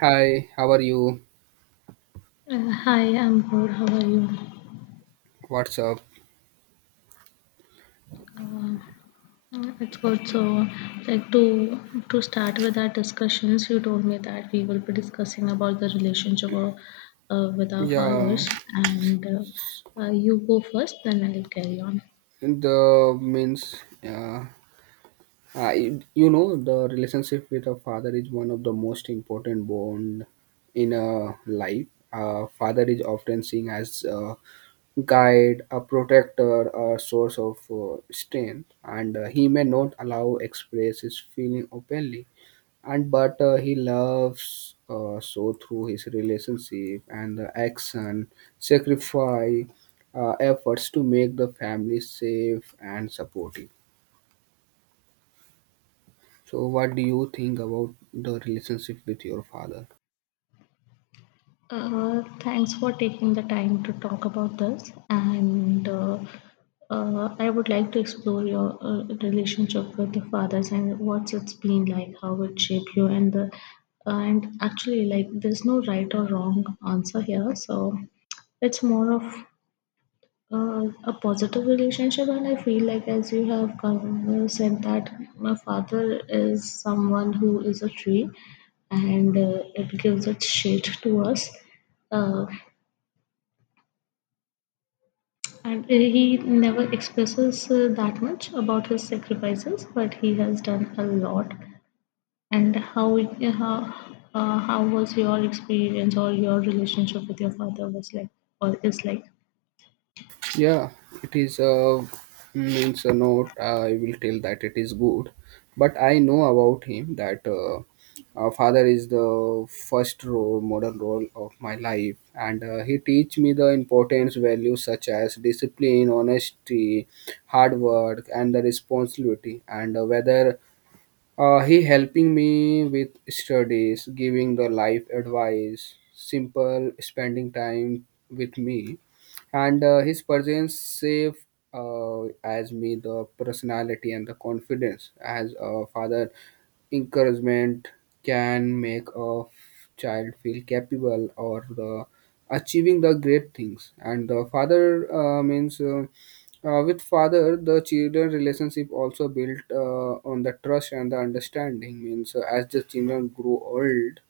Hi, how are you? Hi, I'm good. How are you? What's up? Uh, it's good. So, like to to start with our discussions, you told me that we will be discussing about the relationship of, with our Yeah, fathers, and you go first, then I'll carry on. the means, yeah, I, you know, The relationship with a father is one of the most important bond in a life. A father is often seen as a guide, a protector, a source of strength, and he may not allow express his feeling openly and but he loves so through his relationship and the action sacrifice efforts to make the family safe and supportive. So what do you think about the relationship with your father? Thanks for taking the time to talk about this. And I would like to explore your relationship with the fathers and what's it's been like, how it shaped you, and actually, like, there's no right or wrong answer here. So it's more of a positive relationship, and I feel like, as you have said that my father is someone who is a tree, and it gives its shade to us. Uh, and he never expresses that much about his sacrifices, but he has done a lot. And how how was your experience or your relationship with your father was like, or is like? Yeah, it is means a not. I will tell that it is good, but I know about him that father is the first role, modern role of my life, and he teach me the importance values such as discipline, honesty, hard work, and the responsibility, and whether he helping me with studies, giving the life advice, simple spending time with me, and his presence save as me the personality and the confidence as a father. Encouragement can make a child feel capable or the achieving the great things, and the father means. With father, the children relationship also built on the trust and the understanding. Means As the children grew old,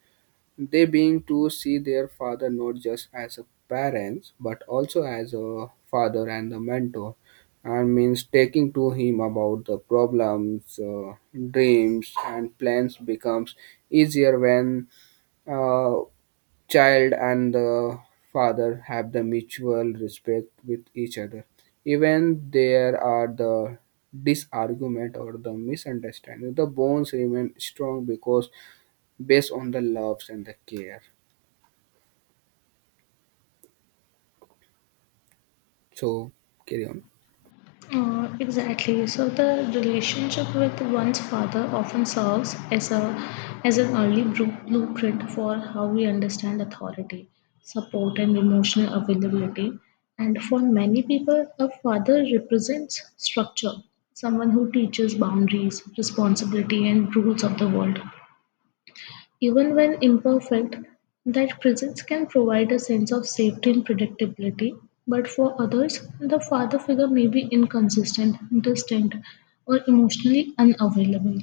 they being to see their father not just as a parents but also as a father and a mentor, and means taking to him about the problems, dreams, and plans becomes easier when uh, child and the father have the mutual respect with each other, even there are the disargument or the misunderstanding. The bonds remain strong because based on the loves and the care. So carry on. Exactly. So the relationship with one's father often serves as a as an early blueprint for how we understand authority, support, and emotional availability. And for many people, a father represents structure, someone who teaches boundaries, responsibility, and rules of the world. Even when imperfect, that presence can provide a sense of safety and predictability, but for others, the father figure may be inconsistent, distant, or emotionally unavailable.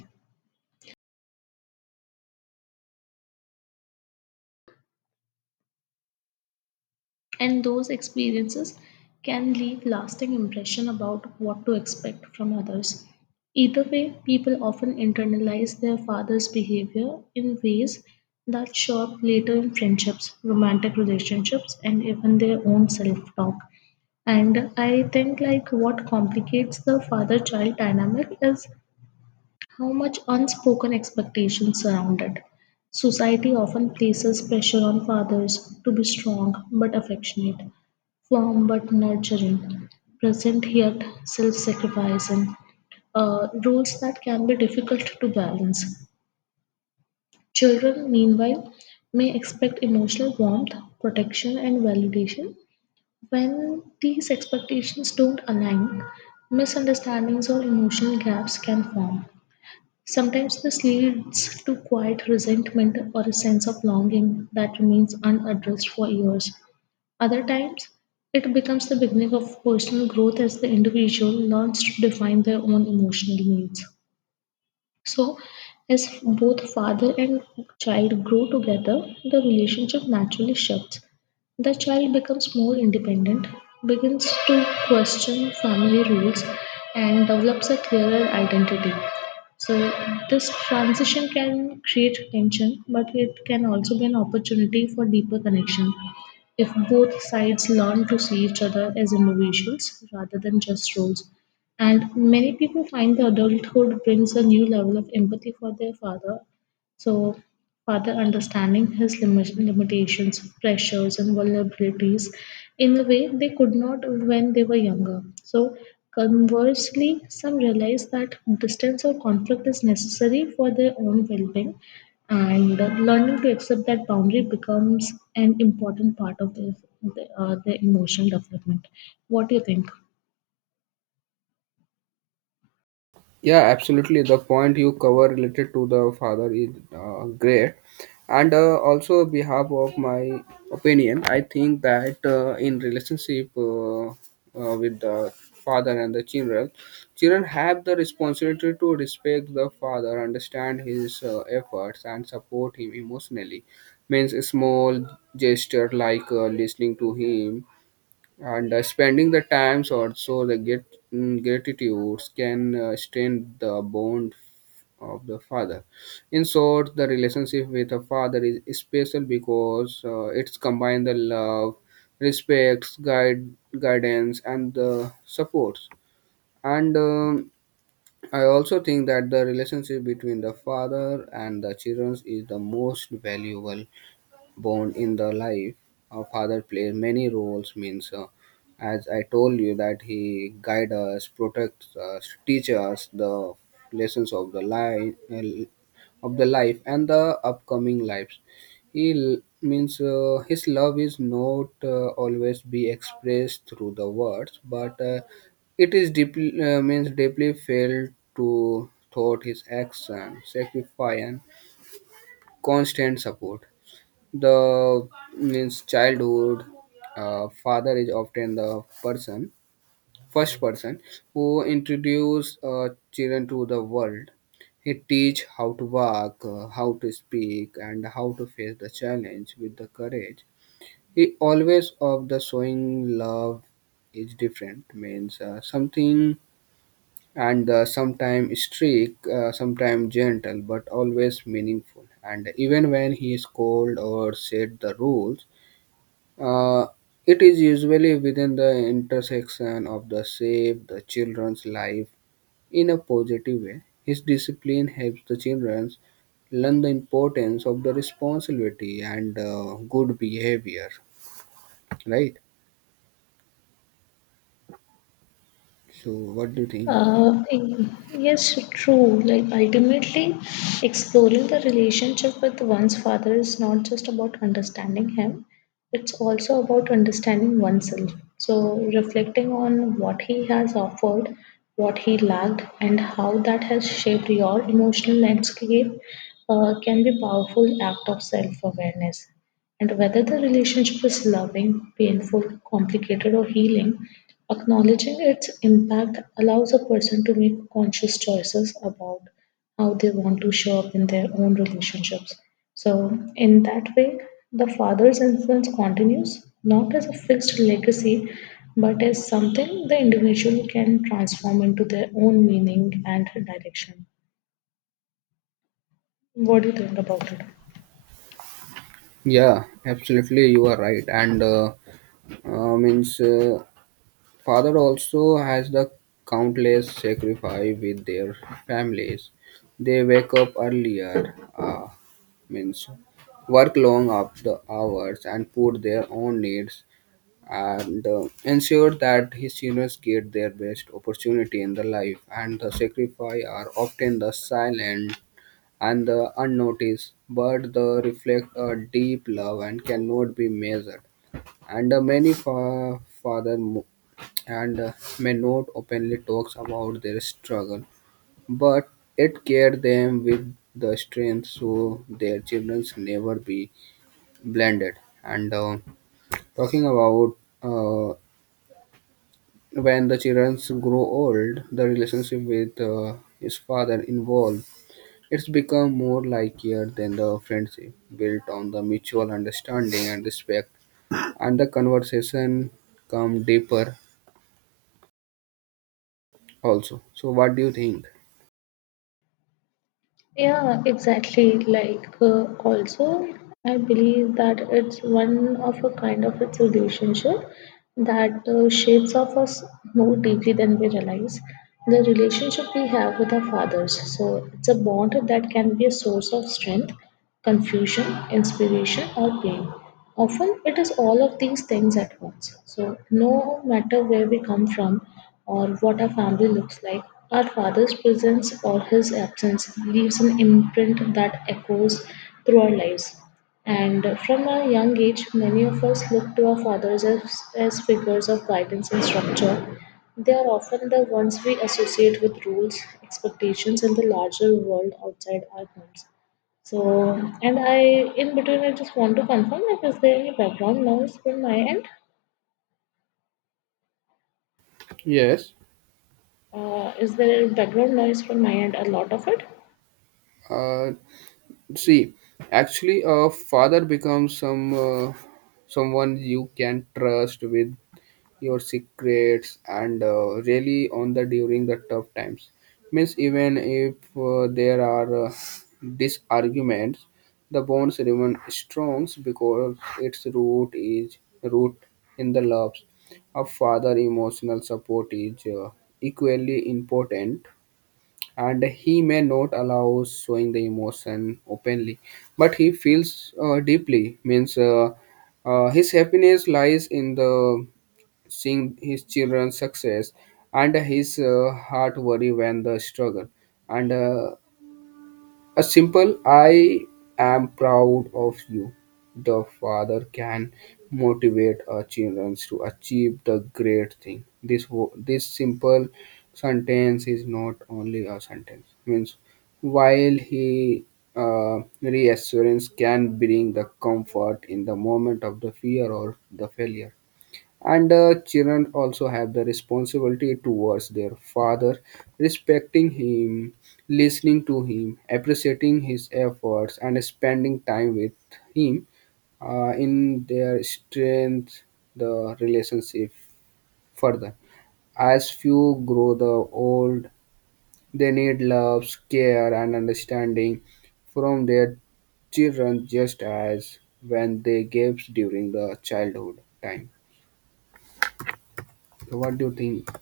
And those experiences can leave lasting impression about what to expect from others. Either way, people often internalize their father's behavior in ways that show up later in friendships, romantic relationships, and even their own self talk. And I think like what complicates the father-child dynamic is how much unspoken expectations surround it. Society often places pressure on fathers to be strong but affectionate, firm but nurturing, present yet self-sacrificing, roles that can be difficult to balance. Children, meanwhile, may expect emotional warmth, protection, and validation when these expectations don't align, misunderstandings or emotional gaps can form. Sometimes this leads to quiet resentment or a sense of longing that remains unaddressed for years. Other times, it becomes the beginning of personal growth as the individual learns to define their own emotional needs. So, as both father and child grow together, the relationship naturally shifts. The child becomes more independent, begins to question family rules, and develops a clearer identity. So, this transition can create tension, but it can also be an opportunity for deeper connection. If both sides learn to see each other as individuals rather than just roles, and many people find the adulthood brings a new level of empathy for their father. So, father understanding his limitations, pressures, and vulnerabilities in a way they could not when they were younger. So, conversely, some realize that distance or conflict is necessary for their own well being, and learning to accept that boundary becomes an important part of their emotional development. What do you think? Yeah, absolutely. The point you cover related to the father is great, and also behalf of my opinion, I think that in relationship with the father and the children, children have the responsibility to respect the father, understand his efforts, and support him emotionally. Means a small gesture like listening to him and spending the times also the get gratitudes can strengthen the bond of the father. In short, the relationship with a father is special because it's combined the love, respects, guide guidance and the supports. And I also think that the relationship between the father and the children is the most valuable born in the life. Our father plays many roles means As I told you that he guide us, protects us, teach us the lessons of the life, of the life and the upcoming lives. He l- means His love is not always be expressed through the words, but it is deeply felt to thought his action, sacrifice and constant support. The means childhood Father is often the person, first person who introduce children to the world. He teach how to walk, how to speak and how to face the challenge with the courage. He always of the showing love is different, means something, and sometimes strict, sometimes gentle but always meaningful. And even when he is cold or set the rules, uh, it is usually within the intersection of the save the children's life in a positive way. His discipline helps the children learn the importance of the responsibility and good behavior, right? So, what do you think? Uh, yes, true. Like ultimately, exploring the relationship with one's father is not just about understanding him, it's also about understanding oneself. So, reflecting on what he has offered, what he lacked, and how that has shaped your emotional landscape can be powerful act of self-awareness. And whether the relationship is loving, painful, complicated, or healing, acknowledging its impact allows a person to make conscious choices about how they want to show up in their own relationships. So, in that way, the father's influence continues not as a fixed legacy but as something the individual can transform into their own meaning and direction. What do you think about it? Yeah, absolutely, you are right. And means Father also has the countless sacrifice with their families. They wake up earlier, means work long up the hours and put their own needs and ensure that his seniors get their best opportunity in the life. And the sacrifice are often the silent and the unnoticed but the reflect a deep love and cannot be measured. And many fa- father mo- and May not openly talks about their struggle, but it cared them with the strength so their children never be blinded. And talking about uh, when the children grow old, the relationship with his father involved, it's become more like here than the friendship built on the mutual understanding and respect, and the conversation come deeper also. So, what do you think? Yeah, exactly. Like, also, I believe that it's one of a kind of its relationship that shapes of us more deeply than we realize. The relationship we have with our fathers. So, it's a bond that can be a source of strength confusion, inspiration, or pain. Often it is all of these things at once. So, no matter where we come from or what our family looks like, our father's presence or his absence leaves an imprint that echoes through our lives. And from a young age, many of us look to our fathers as figures of guidance and structure. They are often the ones we associate with rules, expectations, and the larger world outside our homes. So, and I, in between, I just want to confirm if is there any background noise from my end? Yes. Is there background noise from my end? A lot of it? Uh, See, actually, a father becomes someone you can trust with your secrets and really on the during the tough times. Means even if there are disarguments, the bonds remain strong because its root is root in the loves. A father emotional support is equally important, and he may not allow showing the emotion openly but he feels deeply means His happiness lies in the seeing his children's success, and his heart worry when the struggle. And a simple "I am proud of you." The father can motivate our children to achieve the great thing. This simple sentence is not only a sentence. Means While he reassurance can bring the comfort in the moment of the fear or the failure, and children also have the responsibility towards their father, respecting him, listening to him, appreciating his efforts and spending time with him, in their strength. The relationship further, as few grow the old, they need love, care and understanding from their children, just as when they gave during the childhood time. So what do you think?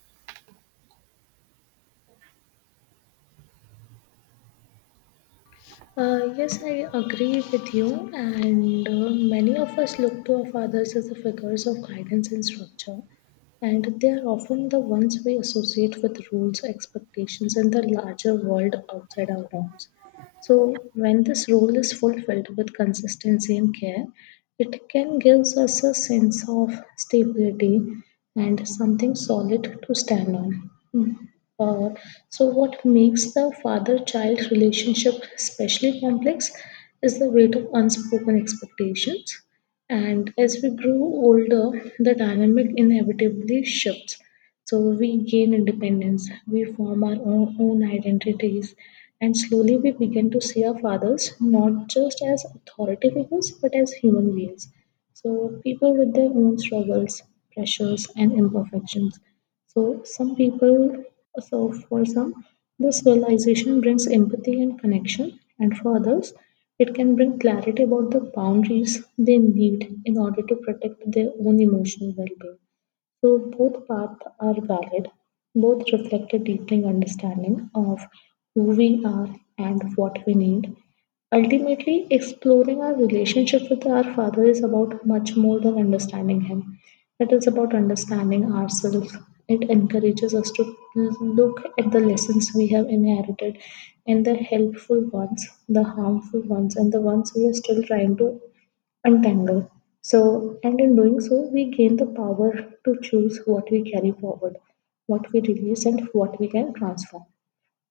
Yes, I agree with you, and many of us look to our fathers as the figures of guidance and structure, and they are often the ones we associate with rules, expectations, and the larger world outside our homes. So, when this role is fulfilled with consistency and care, it can give us a sense of stability and something solid to stand on. Hmm. Uh, so, what makes the father child relationship especially complex is the weight of unspoken expectations. And as we grow older, the dynamic inevitably shifts. So, we gain independence, we form own identities, and slowly we begin to see our fathers not just as authority figures but as human beings. So people with their own struggles, pressures, and imperfections. So some people, so for some, this realization brings empathy and connection, and for others, it can bring clarity about the boundaries they need in order to protect their own emotional well-being. So both paths are valid. Both reflect a deepening understanding of who we are and what we need. Ultimately, exploring our relationship with our Father is about much more than understanding Him. It is about understanding ourselves. It encourages us to look at the lessons we have inherited and the helpful ones, the harmful ones, and the ones we are still trying to untangle. So, and in doing so, we gain the power to choose what we carry forward, what we release, and what we can transform.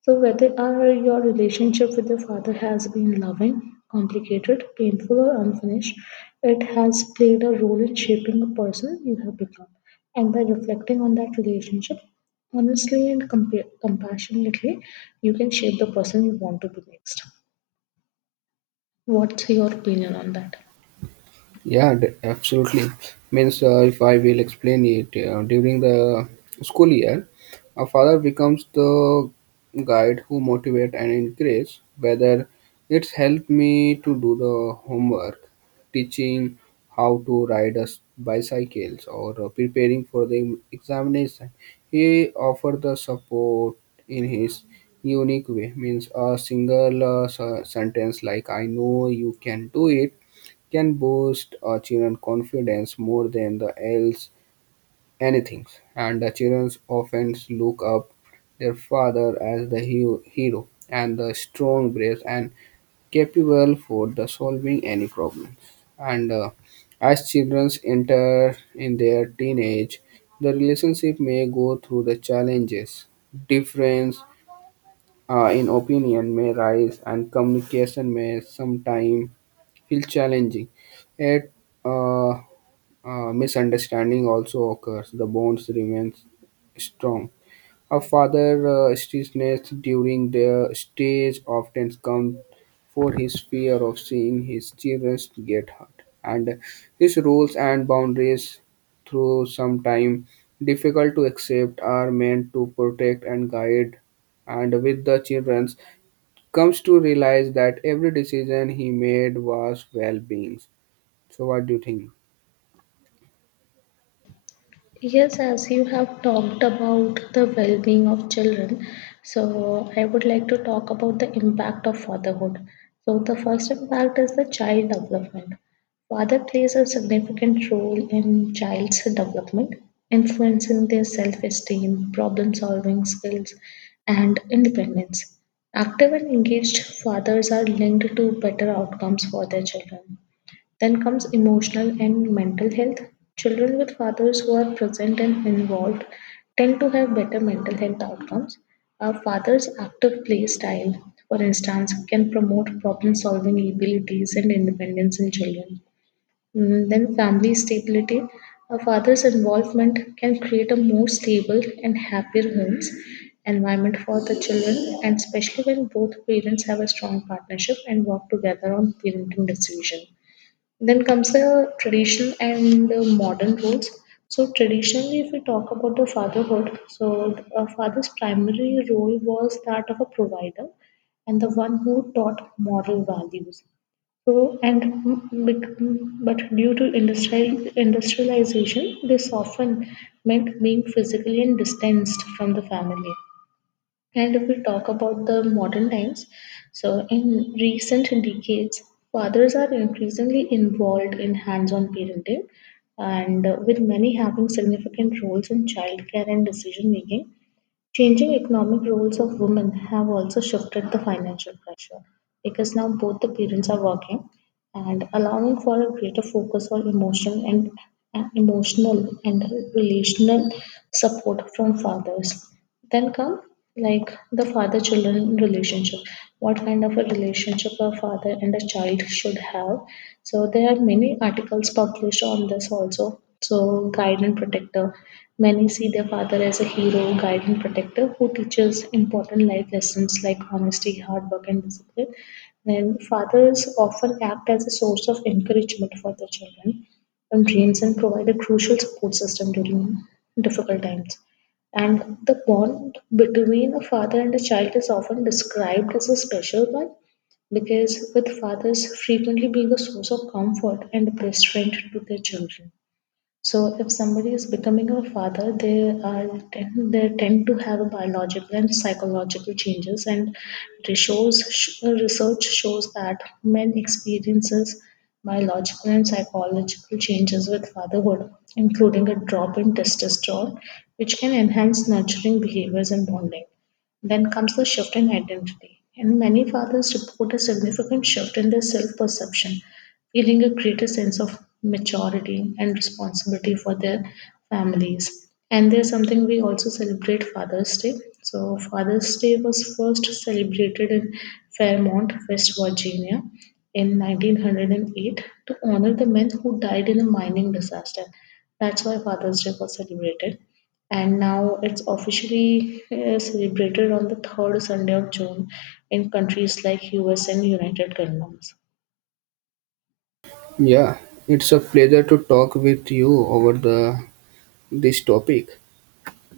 So, whether your relationship with your father has been loving, complicated, painful, or unfinished, it has played a role in shaping the person you have become. And by reflecting on that relationship, honestly and compassionately, you can shape the person you want to be next. What's your opinion on that? Yeah, absolutely. Means If I will explain it, during the school year, a father becomes the guide who motivate and encourage. Whether it's helped me to do the homework, teaching how to ride a bicycles, or preparing for the examination, he offered the support in his unique way. Means a single sentence like "I know you can do it." can boost children's confidence more than the else anything. And the children often look up their father as the hero, and the strong, brave, and capable for the solving any problems. And as children enter in their teenage, the relationship may go through the challenges. Difference in opinion may rise, and communication may sometime feel challenging. Yet, uh, misunderstanding also occurs. The bonds remain strong. A father strictness during their stage often comes for his fear of seeing his children get hurt, and his rules and boundaries, through some time difficult to accept, are meant to protect and guide. And with the children comes to realize that every decision he made was well-being. So what do you think? Yes, as you have talked about the well being of children, so I would like to talk about the impact of fatherhood. So, the first impact is the child development. Father plays a significant role in child's development, influencing their self esteem, problem solving skills, and independence. Active and engaged fathers are linked to better outcomes for their children then comes emotional and mental health. Children with fathers who are present and involved tend to have better mental health outcomes. A father's active play style, for instance, can promote problem solving abilities and independence in children. Mm, then, family stability. A father's involvement can create a more stable and happier homes environment for the children, and especially when both parents have a strong partnership and work together on parenting decision. Then comes the tradition and the modern roles. So traditionally, if we talk about the fatherhood, so a father's primary role was that of a provider and the one who taught moral values. So and mm, bec- mm, But due to industrialization, this often meant being physically and distanced from the family. And if we talk about the modern times, so in recent decades, fathers are increasingly involved in hands on parenting, and with many having significant roles in childcare and decision making. Changing economic roles of women have also shifted the financial pressure because now both the parents are working and allowing for a greater focus on and emotional and relational support from fathers. Then come like the father children relationship. What kind of a relationship a father and a child should have? So there are many articles published on this also. So guide and protector. Many see their father as a hero, guide and protector who teaches important life lessons like honesty, hard work, and discipline and fathers often act as a source of encouragement for their children and dreams and provide a crucial support system during difficult times. And the bond between a father and a child is often described as a special one because with fathers frequently being a source of comfort and best friend to their children. So if somebody is becoming a father, they tend to have a biological and psychological changes, and research shows that men experiences biological and psychological changes with fatherhood, including a drop in testosterone, which can enhance nurturing behaviors and bonding. Then comes the shift in identity. And many fathers report a significant shift in their self perception feeling a greater sense of maturity and responsibility for their families. And there's something we also celebrate Father's Day. So, Father's Day was first celebrated in Fairmont, West Virginia in 1908 to honor the men who died in a mining disaster. That's why Father's Day was celebrated. And now it's officially celebrated on the third Sunday of June in countries like US and United Kingdoms. Yeah, it's a pleasure to talk with you over the this topic.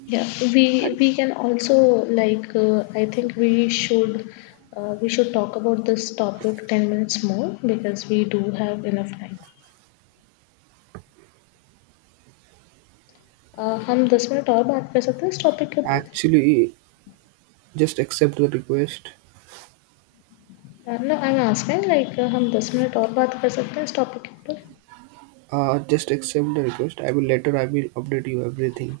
Yeah, we can also like I think we should talk about this topic 10 minutes more because we do have enough time. हम दस minute और बात कर सकते हैं इस topic के ऊपर Actually, just accept the request. No I am asking like हम दस मिनट और बात कर सकते हैं इस टॉपिक के ऊपर Just accept the request. I will later. I will update you everything.